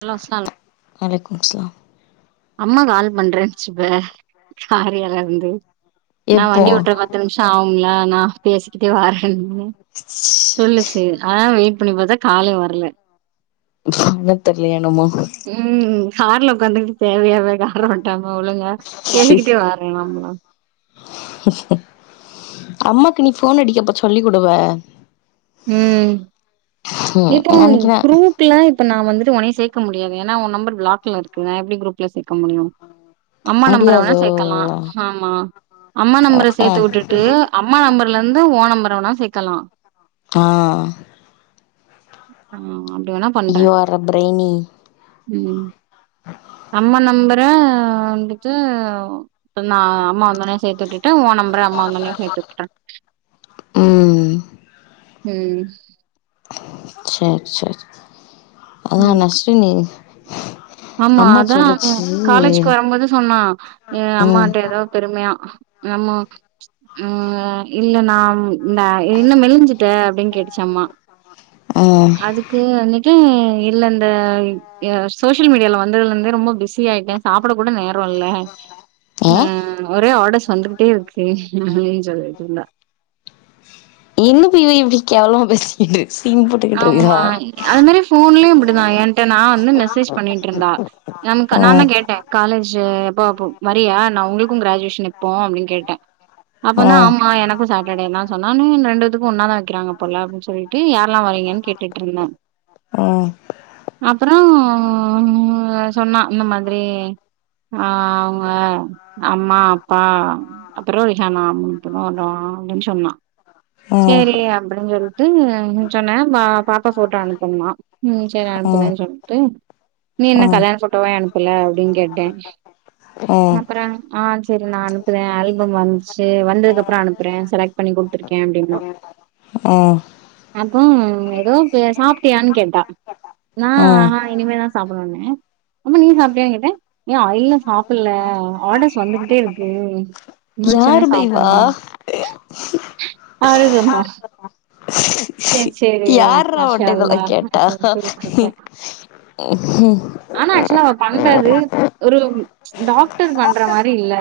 Hello ஸ்லாம் அலைக்கும் ஸலாம் அம்மா கால் பண்றேன்ச்சி இப்ப காரியாலருந்து நா எப்போ வண்டி ஒட்டுத ப த்து நிமிஷொ ஆகும்ல நா பேசிக்கிட்டே வாரேன் சொல்லுச்சு அதா வெயிட் பண்ணி பாத்த கால்லே வரல பண்ணத் தெர்லையோ என்னமோ ம் ம் கார்ல உக்காந்துகுட்டு தேவையாவா வரமாட்டாங்க ஒழுங்கா எங்கக்கிட்டயே வாரே நாங்களா அம்மாக்கு நீ போன் அடிக்கப்ப சொல்லி் குடுவ ம் ம் இப்போ நெனைக்கிறே ப்ரூப் ப்புல இப்ப நா வந்துட்டு உன்னையு சேக்க முடியாது ஏன்னா ஓ நம்பர் ப்ளாக்ல இருக்கு நா எப்டி குரூப்ல சேக்க முடியு அம்மா நம்பர வேனுனா முடியாதோ சேக்கலா ஆமா அம்மா நம்பர சேத்து ம்ஹூம் வுட்டுட்டு அம்மா நம்பர்ல இருந்து ஓ நம்பரவேனுனாலு சேக்கலா ஆ ஆ அப்டி வேணா பண்றே யூ ஆர் ர ப்ரைனி ம் அம்மா நம்பர வந்துட்டு நா அம்மா வந்தோனேயு சேத்து விட்டுட்டு ஓ நம்பர அம்மா வந்த ஒட்னே சேத்து விட்டுட்டே ம் ம் செரி செரி அதா ம் நெஸ்ட்டு நீ ஆமா அதா காலேஜ்க்கு வரும்போது சொன்னா ஏ ம் அம்மாட்ட எதோ பெருமையா நம்மோ நம்ம இல்ல நாம் ன்ன என்ன மெழிஞ்சுட்ட அப்டின்னு கேட்டுச்சு அம்மா ம் அதுக் க்கு வந்துட்டு இல்ல இந்த யா சோஸ் சோஷியல் மீடியால வந்ததுல இருந்தே ரொம்ப பிஸி ஆயிட்டே சாப்புட கூட நேரோ இல்ல ஏ அ ஒரே ஆர்டர்ஸ் வந்துகிட்டே இருக்கு அப்புடின்னு சொல்லிட்டு இருந்தா இன்னு பிவி இப்புடி கேவளமா பேசிக்கிட்டு சீன் போட்டுக்கிட்டு இருக்குறா போன்லேயும் இப்புடிதா ஏன்ட்ட நா வந்து மெசேஜ் பண்ணிட்ருந்தா நமக்கு நாந்தா ம் கேட்டே காலேஜு எப்போ அப்பு வரியா நா உங்களுக்கு க்ராஜுவேஷன் இப்போ அப்டின் கேட்டே அப்ப தா ம் ஆமா எனக்கு சேட்டர்டேன்தா சொன்னா நானு ரெண்டுதுக்கு ஒன்னா தா வக்கிறாங்க போல அப்புடின் சொல்லிட்டு யார் ல்லா வரீங்கனு கேட்டுகிட்ருந்தே ஆ அப்பறோ ம் சொன்னா இந்த மாதிரி ஆ அவுங்க அம்மா அப்பா அப்பறோ ரிஹானா [unintelligible] அப்புடின் சொன்னா ம் சேரி அப்புடினு சொல்ட்டு சொன்னே பா பாப்பா போட்டோ அனுப்பனுமா சேரி அனுப்புறன் சொல்ட்டு நீ என்ன ம் கல்யாண போட்டோவே அனுப்பல அப்டின் கேட்டே ம் ம் அப்பறம் ஆ செரி நா அனுப்புறே ஆல்பம் வந்துச்சு வந்ததுக்கு அப்றோ அனுப்புறே செலக்ட் பண்ணி குடுத்திருக்கே அப்புடின்னா ம் அப்றோ எதுவு பே சாப்ட்டியானு கேட்டா நா ஆ ஹா இனிமேதா சாப்புட்னுனே ஆமா நீ சாப்ட்டியானு கேட்டே ஏ அய்யய்ய சாப்புட்ல ஆர்டர்ஸ் வந்துகிட்டே இருக்கு முடுச்சோன்னே யாரு பை வா சாப்புட்ணு அப்டி சொன்னா சரி சரி [inaudible] யார் டா மாஷா அவன்ட்ட இதெல்லா அல்லா கேட்டா சொல்லிட்டு விட்ருப்பே ஆனா ஆக்சுவலா அவ பண்றது ஒரு டாக்டர் பண்ற மாரி இல்ல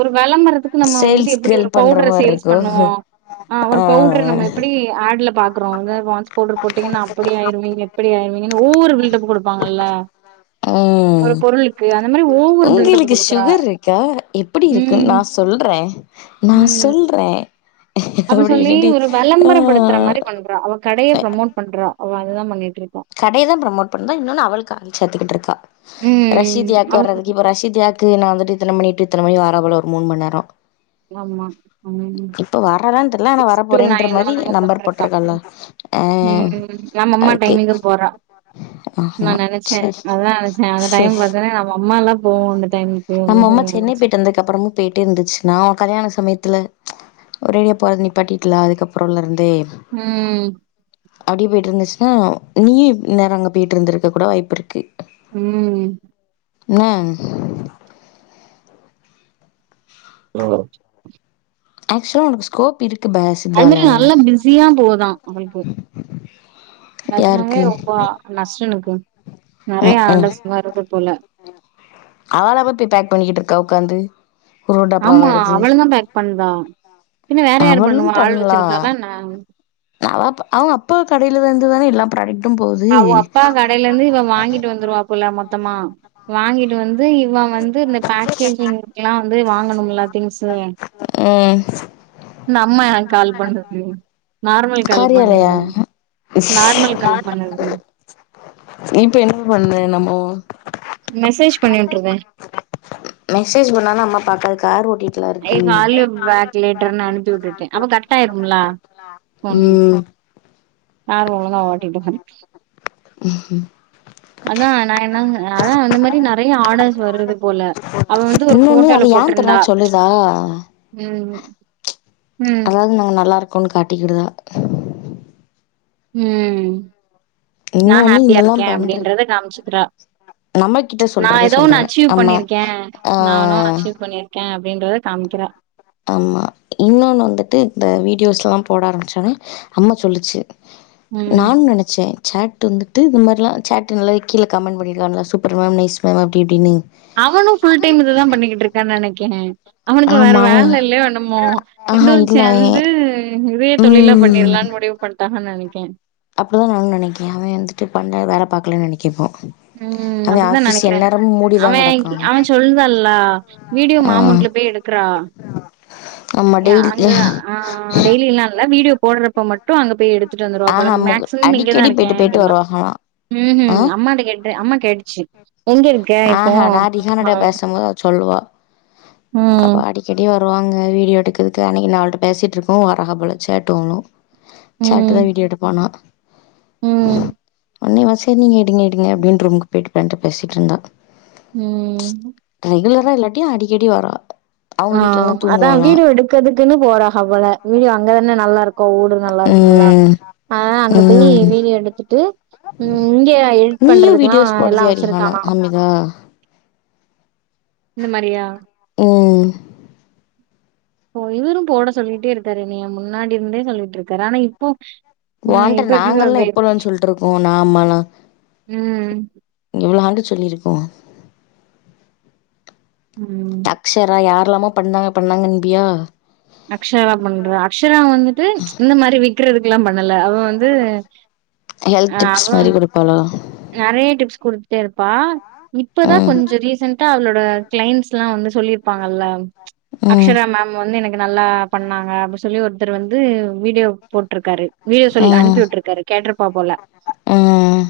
ஒரு வெளம்பரதுக்கு நம்ம வந்துட்டு சேல்ஸ் எப்டி கேர்ள் ஒரு பண்ற பவுடர மாரி சேல்ஸ் இருக்கு பண்ணுவோ ஆ ஒரு பவுடர நம்ம எப்டி ஆட்ல பாக்கறோல பான்ஸ் பவ்டர் போட்டீங்கன்னா அப்புடி ஆயிருவீங்க அப்டி ஆய்ருவிங்கன்னு ஓவரு பில்டப் கொடுப்பாங்கல்ல ம் ஒரு பொருளுக்கு அந்த மாதிரி ஓ உங்களுக்கு சுகர் இருக்கா எப்புடி இருக்குன் ம் நா சொல்ற நா ம் சொல்ற அப்டி சொல்லி ஒரு வெளம்பரப்படுத்துற மாரி பண்றா அவ கடைய ப்ரொமோட் பண்றா அவ அதுதா பண்ணிட்டுருக்கா கடைய தா ப்ரொமோட் பண்ற இன்னொன்னு அவளுக்கு ஆள் சேத்துக்கிட்டுருக்கா ம் ரஷீத்யாக்கு அவளுக்கு வர்றதுக்கு ரஷீதியா நா வந்துட்டு இத்தனமணி டூ இத்தன மணி வாரா போல ஒரு மூணு மண் நேரோ ஆமா ம் இப்ப வாரலானு தெர்லா ஆனா வர சிக்ஸ் டூ போறேன்ற நைனோ மாரி என்னமோ நம்பர் போட்ருக்கா போட்ருக்கல்லா ம் நம்ம அம்மா டைமிங்கு போறா நா ஆமா நெனச்ச சரி அதா நெனச்ச அந்த டைம் சரி பாத்தோனே நம்ம அம்மா எல்லாமே போவோ அந்த டைமுக்கு நம்ம அம்மா சென்னை நெனச்சே போய்ட்டு வந்ததுக் அப்பறமு போய்ட்டே இருந்துச்சு நா ஒ கல்யாண சமயத்துல ஒரேடியோ போறது நிப்பாட்டிக்லா அதுக்கப்றோலருந்து ம் அப்டியே போய்ட்டு இருந்துச்ன்னா நீயு நேரா அங்க போய்ட்டு வந்துருக்க கூட வாய்ப்பிருக்கு ம் என்ன ஹலோ ஆக்சுவலாக உனக்கு ஸ்கோப் இருக்கு பாஸ் அது மாதிரி நல்லா பிஸியா போதா அவளுக்கு நஜினாவே யாருக்கு ரொம்ப நஸ்ரினுக்கு நெறைய ம் ம் ஆட்டஸ் வருது போல அவளா போய் பேக் பண்ணிட்டுருக்கா உக்காந்து ஒரு ஒரு டப்பாவ ஆமா எடுத்து அவளு தா பேக் பண்றா பின்ற வேற யாரு அவளும் பண்ணுவா ஆள் பண்லா வச்சிருக்காலா என்ன அவ அப்ப அவுங்க அப்பா கடைல இருந்துதான எல்லா ப்ராடக்ட் அவ அப்பா கடைல இருந்து இவ வாங்கிட்டு வந்துருவா போல மொத்தமா வாங்கிட்டு வந்து இவன் வந்து இந்த பேக்கேஜிங் க்லா வந்து வாங்கணும்ல திங்ஸு ம் என்ன அம்மா எனக்கு கால் பண்ணுது நார்மல் கால் காரியாலயா பண்ணுது நார்மல் கால் பண்ணுது இப்ப என்ன பண்ண நம்மோ மெசேஜ் பண்ணி உட்டுருவ மெசேஜ் பண்ணாளு அம்மா பாக்காது கார் ஓட்டி ஐ கால் யூ பேக் லேட்டர்னு அனுப்பி விட்டுட்டே அப்ப கட் ஆயிரும்ல போனு யார் ஒழுங்கா ஓட்டிட்டு [unintelligible] ம் அதா நா என்னாங் அதா அந்த மாரி நெறையா ஆர்டர்ஸ் வருது போல அவ வந்து ஒரு ஃபோட்டோல போட்ருந்தா தா ம் ம் அதாவது நாங்க நல்லாருக்கோன்னு காட்டிக்கிடுதா ம் நா இன்னொன்னு ஹாப்பியா இதெல்லா இருக்கே பண்ற அப்டின்றத காம்ச்கிறா நம்ம கிட்ட நா சொல்றத ஏதோ ஒன்னு சொல்ற அச்சீவ் நம்ம பண்ணிருக்கே நானு ஆ அச்சீவ் பண்ணிருக் க்கே அப்டின்றத காம்க்கிறா அம்மா இன்னொன்னு வந்துட்டு இந்த வீடியோஸ்லா போட ஆரம்பிச்சோன்னே அம்மா சொல்லுச்சு ம் நான் நென ச்சே சாட்டு வந்துட்டு இந் மாரிலா சேட்டு நல்லது கீழ கமெண்ட் பண்ணிருக்காங்கலா சூப்பர் மேம் நைஸ் மேம் அப்டி இப்டின்னு அவனு ஃபுல் டைம் இததா பண்ணிக்கிட்டுருக்கா நெனைக்கே அவனுக்கு வேற ஆமா அவன் வேல இல்லயோ என்னமோ ரெண்டு ஆஹா பேரு இல்ல அவன் சேந்து இதயே தொழிலா ம். பண்ணிட்லான் முடிவு பண்ட்டாங்க நெனைக்கே அப்டிதா நானு நெனைக்கே அவேன் வந்துட்டு பண்ணைல வேல பாக்கலன் நெனைக்கே இப்போ ம் அவன் அப்டித்தா ஆஃபீஸ் நெனைக்கிறே எந்நேரமும் மூடிதான் அவேன் கெடக்கான். அவேன் சொல்தான்ல்லா வீடியோ ஆ. மாமூண்ட்ல போய் எடு க்றா ஆமா ய அங்க டெய்லி ஆ டெய்லில்லா இல்ல வீடியோ போட்றப்ப மட்டு அங்க போய் எடு த்துட்டு வந்துருவா போல ஆஹா மு மேக்ஸிமம் இங்கதா அடிக்கடி இருக்கே போயிட்டு போயிட்டு அப்டினா வருவாங்களா ம் ஆ ஹும் அம்மாட்ட கே ட்ரு அம்மா கேட்டுச்சு எங்க இரு ஆ ஹா நா ரிஹானாட்டா பேசம்போது அவ சொல்லுவா ம். அப்பாடி செடி வருவாங்க வீடியோ எடுக்கறதுக்கு அன்னக்கி நா அவள்ட்ட பேசிட்ருக்கு வரகா போல சேட்டு அவளு சேட்டு தா ம். வீடியோ எடுப்பானா ம் அண்ணிவா சேர் நீங்க எடுங்க எடுங்க அப்டின் ரூமுக்கு போய்ட்டு ப்ரெண்ட்ட பேசிட்ருந்தா ம் ரெகுலரா இல்லாட்டியு அடிக்கடி வரா அவங்க ஆ வீட்லலா அதா தூங்குவாளா வீடியோ எடு க்கதுக்குன்னு போறாஹ போல வீடியோ அங்கதானே நல்லாருக்கு ஊடு நல்லாருக்கும்முலா ம் ஆ அங்க போய் ம் வீடியோ எடுத்துட்டு ம் இங்க எடிட் பண்றதுக்ல்லா எல்லா வச்சிருக்கானா ஆ இந்த மாரியா ம் ப்போ இவுரு போட சொல்லிட்டே இருக்காரு என்னய முன்னாடிருந்தே சொல்லிட்ருக்காரு ஆனா இப்போ ஆ ஓன்ட்ட இப்ப எப்டி நாங்கல்லா எப்போழன் சொல்ட்ருக்கோ நா அம்மாலா ம் எவ்ளோ ஆண்டு சொல்லிருக்கோ ம் ஷரா யார்ல்லாமோ பண்ணாங்க பண்ணாங்கன்ம்பியா அக்ஷரா பண்றா அக்ஷரா வந்துட்டு இந்த மாரி வி க்றதுக்குல்லா பண்ணல அவ வந்து ஹெல்த் ஆ அவ டிப்ஸ் மாரி குடுப்பாளா நறைய டிப்ஸ் குடுத்துட்டே இருப்பா இப்பதா ம் கொஞ்சோ ரீசெண்ட்டா அவளோட க்ளைண்ட்ஸ்ல்லா வந்து சொல்லிருப்பாங்கல்ல ம் அக்ஷரா மேம் வந்து எனக் கு நல்லா பண்ணாங்க அப்டி சொல்லி ஒருத்தர் வந்து வீடியோ போட்ருக்காரு வீடியோ சொல்லி ம் அனுப்பி வுட்ருக்காரு கேட்ருப்பா போல ம் ம்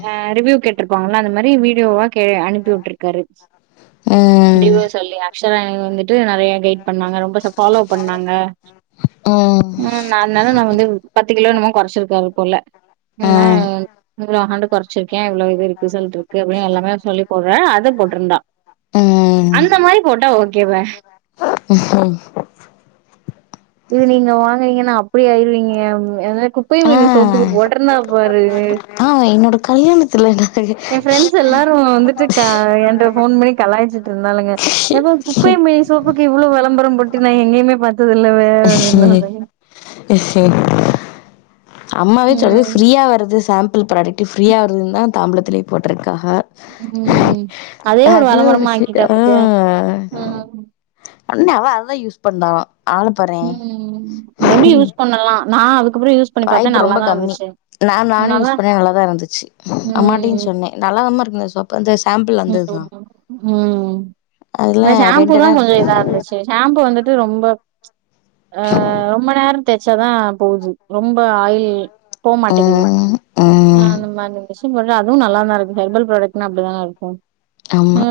ஆ ரிவ்யூ கேட்ருப்பாங்கல்ல அந்த மாரி வீடியோவா கே அனுப்பி வுட்டுருக்காரு ம் டிவ சொல்லி அக்ஷரா மேம் வந்து ட்டு நறையா கைட் பண்ணாங்க ரொம்ப ச ஃபாலோ பண்ணாங்க ம் நா ஆனால நா வந்து பத்து கிலோ என்னமோ கொறச்சிருக்காரு போல என்னன் ம் இவ்ளோ ஹாண்டு கொறச்சிருக்கே இவ்ளோ இது இருக்கு ரிசல்ட் இருக்கு அப்டின் எல்லாமே அவர் சொல்லி போட்றா அத போட்ருந்தா அந்த மாரி போட்டா ஓகேப ம் ம் இது நீங்க வாங்குறீங்கன்னா அப்டி ஆயிருவீங்க அதா குப்பை ஆ மெனி சோப்புக்கு போட்டுருந்தா பாரு ஆ என்னோட கை எ ஃப்ரெண்ட்ஸ் எல்லாரு வந்துட்டு க ஏ ட்ட ஃபோன் பண்ணி கலாய்ச்சிட்ருந்தாலுங்க எவ குப்பை மேனி நாங்க சோப்புக்கு இவ்ளோ வெளம்பரோ போட்டு நா எங்கேயுமே பாத்தது இல்லவே செரி அப்டின்னாளுங்க செரி அம்மாவே சொல்லுது ம் ஃப்ரீயா வருது சாம்பிள் ப்ராடக்ட் ஃரீயா வருதுன்னு தா தாம்பலத்திலயே போட்டுருக்காக ம் அதயே ஒரு வெளம்பரமா சி ஆக்கிட்டா ஆ பாத்தியா ஆ ஒன்னு அவ அவ தா யூஸ் பண்ணா ஆன ம் மேபி யூஸ் பண்ணலா நா அதுக்கப்புறோ யூஸ் பண்ணி பாத்தே வாய்ப்பு ரொம்ப நல்லாதா கம்மி இருந்துச்சு நா நானு யூஸ் நல்லா பண்னே நல்லாதா இருந்துச்சு அம்மாட்டையு ம் சொன்னே நல்லா தாம்மா இருக்கு இந்த சோப் பு வந்த சாம்பிள் அந்த இதுதா ம் ம் அதுல இந்த ஷாம்பூ ரெண்டு தா நாள் கொஞ்சோ இதா இருந்துச்சு ஷாம்பூ வந்துட்டு ரொம்ப அ ரொம்ப நேரோ தேச்சாதா போகுது ரொம்ப ஆயில் போ மாட்டேக்குது ம் ம் அந்த மாரி விஷய போட்டா அதுவு நல்லா தா இருக்கு ஹர்பல் ப்ராடெக்ட்ன்னா அப்டிதான இருக்கு ஆ ஆமா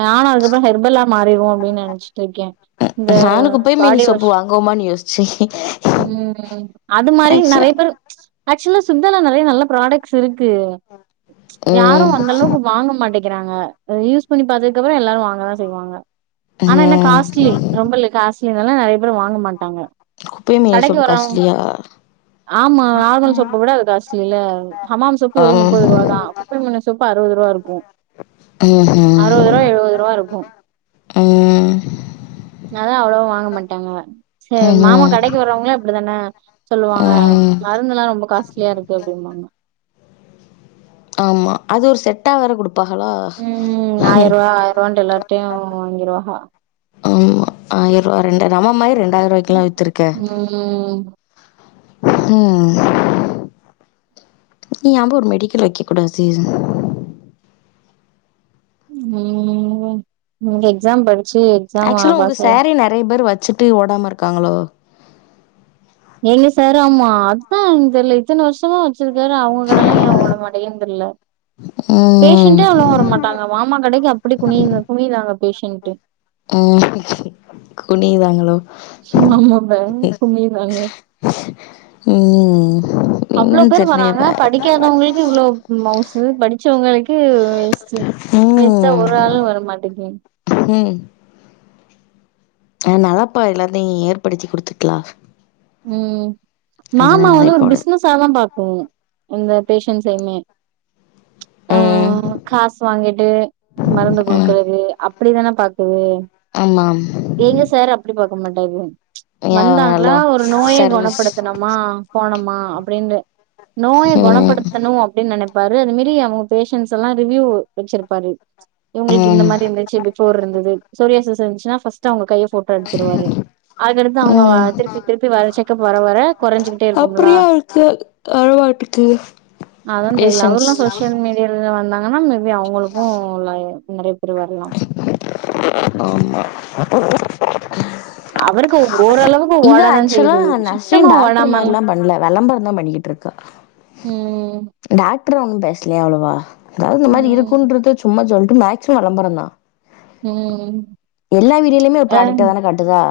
நானு அதுக்கப்புறோ ஹர்பல்லா மாறிறுவோ அப்டின்னு நெனச்சிட்டு இருக்கே இந்த நானு குப்பை மெனி பாடி சோப்பு வாஷ் வாங்குவோமான்னு யோசிச்சே ம் அது மாரி நெறைய ஆக்சுவ பேரு ஆக்சுவலா சித்தால நெறைய நல்ல ப்ராடக்ட்ஸ் இருக்கு யாரு வந்த அளவுக்கு வாங்க மாட்டேக்கிறாங்க அத யூஸ் பண்ணி பாத்ததுக்கு அப்புறோ எல்லாரு வாங்கதா செய்வாங்க ஆனா என்ன காஸ்ட்லி ரொம்ப இ காஸ்ட்லினால நெறைய பேரு வாங்க மாட்டாங்க கடைக்கு வரவங் ஆமா நார்மல் சோப்ப விட அது காச்ட்லில ஹமாம் சோப்பு வெரு முப்பது ரூபா தா குப்பைமெனி சோப்பு அறுவது ரூவா இருக்கு ம்ஹும். அறுவதுருவா எழுவதுருவா இருக்கு ம், யாரோ அவ்ளவா வாங்க மாடாங்க சே மாமா ம்ஹும். கடைக்கு வறவங்களே அப்டிதான சொலுவாங்க ம், மருந்தெல்லா ரொம்ப காஸ்ட்லியா இருக்கு அப்டிம்பாங்க ஆமா அது ஒரு செட்டா வேர கொடுப் பாகலா ம் ஆயரூவா ஆயரூவான்ட்டு எல்லார்ட்டயு வாங்கிருவாங்க ஆமா ஆயரூவா ரெண்டாயி அம்மா மாரி ரெண்டாயிரூவாய்குலா வித்துருக்கே ம் ம் நீயாம்பு ஒரு மெடிகல் வைக்ககூடாது ம் இங்க எக்ஸாம் படிச்சு எக்ஸாம் ஆக்சுவலா உங்க பாஸ் ஆயி சாரீ நெறைய பேர் வச்சீட்டு ஓடாம இருகாங்களோ எங்க சாராம்மா அத்தா எனக் தெரில இத்தன வர்ஷமா வெச்சுருக்காரு அவங்க கடல்லா ஏ ஓடனுமாட்டேங்குதுனு தெரில ம் பேஷண்டே அவ்ளோ வர மாட் டாங்க மாமா கடைக்கு அப்டி குமி குமிராங்க பேஷன்ட்டு ஆ குனிவாங்களோ ம் ஆமாப்பா குமிறாங்க ம் அவ்ளோ என்னன்னு பேர் தெர்லயே வராங்க ப படிக்காதவங்ளுக்கு இவ்ளோ மவுசு படி சோ உங்ளுக்கு வேஸ்டு வேஸ்டா ஒரு ஆளு வரமாட்டேக்கு ஹூம் ஆ நல்லாபா எல்லாத்தையு ஏற்படுதி கொடுதுருக்லா ம் மாமா அதனாலதா வந்து ஒரு இப்போடு பிஸ்னசா தா பாக்கு இந்த பேஷன்ட்ஸையுமே ஆ ம் காசு வாங்கிட்டு மருந்து ம் குடுகுறது அப் அப்டிதான பாக்குது ஆமாம் எங்க சார் அப்டி பாக்க மாட்டாரு வந்தாங்களா எவங்களு ஒரு நோய கொணபடுதணமா போனமா அப்டின்னு நோய ம் கொணபடுதணு ணு அப்டின்னு நெனபாரு அதுமேரி அவங்க பேஷன்ஸ் எல்லா ரிவ்யூ வச்சிருபாரு இவுங்களுக்கு இந்த ம் மாரி இருந்துச்சி பிஃபோர் இருந்தது சொரியாசிஸ் இருஞ்ச்சினா ஃபர்ஸ்ட் அவங்க கைய ஃபோட்டோ எடுத்துடுவாரு அத எடுத்து அவங்க வர ம் திருப்பி திருப்பி வேர செக்கப் வர வர குறைஞ்சுகிட்டே இருக்கும்லா அப்டியா இருக்கு அழவாட்டுக்கு அதா‌ தெரில அவர்லா சோசியல் மீ தெரிஞ்சி வந்தாகன்னா மேபி அவுங்களுக்கு லய நெறைய பேர் வரலா ஆமா அப்றோ அவருக்கு ஓரளவு இவ ஆக்சுவுலா நர்சிங் டாக்டர் ஓடாமலா மாரிலா பண்ல வெளம்பரந்தா பண்ணிகிட்டு இருக்கா ம் டாக்டர் ஒன்னு பேசலையா அவ்ளவா அதாவது இந்த மாரி ம் இருகுன்றத சும்மா சொல்ட்டு மேக்சிமம் வெளம்பரந்தா ம் எல்லா வீடியோலயுமே ஒரு ப்ராடக்டதான காட்டுதா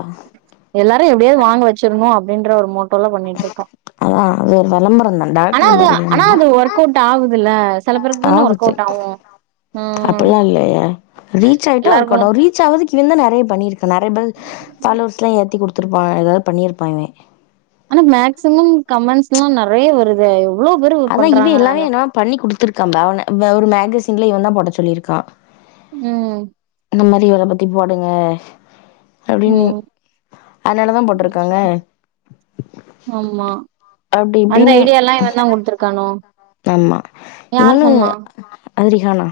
எல்லாரயு எப்டியாது வாங்க வச்சிறணு அப்டின்ற ஒரு மோட் டிவ்ல பண்ணிட் இருக்கா அதா அது ஒரு விளம்பரம் தான் ஆனா டாக்டர் அது மாரிலாம் ஆனா பண்ல அது ஒர்க் அவுட் ஆகுதுல்ல செல பேருக்குதான ஒர்க் அவுட் ஆவு ம் இல்லயா ரீச் ஆய்ட்டா ஒர்க் எல்லாருக்கு ஆடு ரீச் ஆவுறதுக்கு இவேந்தா நெறைய பண்ணிருக்கா நெறய பேர் ஃபாலோவர்ஸ்லா ஏத்தி குடுத் துருப்பா எதாவது பண்ணிருப்பா இவே ஆனா மேக்சிமம் கமண்ட்ஸ்லா நெறைய வருதே எவ்ளோ பேரு அதான் பண்றாங்க இவன் எல்லாமே இத என்னவோ பண்ணி குடுத்துருக்கா அந்த அவன வ ஒரு மேகசின்ல இவந்தா போட சொல்லிருக்கா ம் இந்த மாரி இவள பத்தி போடுங்க அப்டின் ம் அதனால தா போட்ருக்காங்க ஆமா அப்டி அந்த இப்டின்னு ஐடியால்லா இவந்தா குடுத்துருக்கானோ ஆமா யார் இவனு சொன்னா அதிரிகானா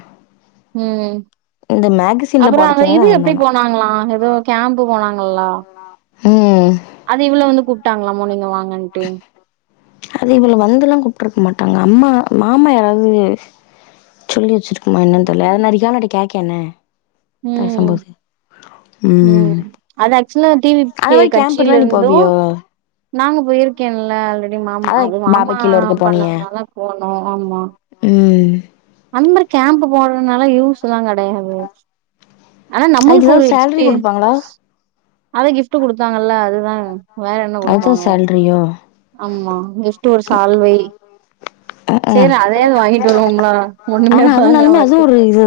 ம் மேகசின்ல அப்பறோ போட அந்த சொன்னது இது அவன் எப்டி தானா போனாங்ளா ஏதோ கேம்ப் போனாங்கல்லா ம் அது இவள வந்து கூப்ட்டாங்களாமோ நீங்க வாங்கன்ட்டு அது இவள வந்துல்லா கூப்ட்டுருக்க மாட்டாங்க அம்மா மாமா யாராவது சொல்லி வச்சிருகுமா என்னன்னு தெரில அத நா ரிகானாட்ட கேக்கே என்ன ம் பேசம்போது ம் அது ஆக்சுவல டி வி அது கே மாரி கேம்புக்கு கட்சில தா நீ இருந்து போவியோ நாங்க போயிருக்கேன்ல அல்ரெடி மா அதா அது மாமா பாபக்கீழ ஒருக்க போனியே பண்ணதுனால போனோ ஆமா ம் அந்தர் கேம்ப் போடுறதுனால யூஸ் எல்லா கெடையாது ஆனா அதுக்கு நம்மளுக்கு ஒரு ஏதாவது சேல்ரி குடுப்பாங்களா எக்ஸ்பீரியன்ஸ் அது கிஃப்ட் குடுத்தாங்கல்ல அதுதா அதுதா சேல்ரியோ ஆமா கிஃப்ட் ஒரு சால்வை ம்ஹூம் சேரி அதையாவது வாங்கிட்டு வருவோம்லா ஒண்ணுமே ஆனா வாங்காம அதுனாலுமே அதுவு இருக்க ஒரு இதுதா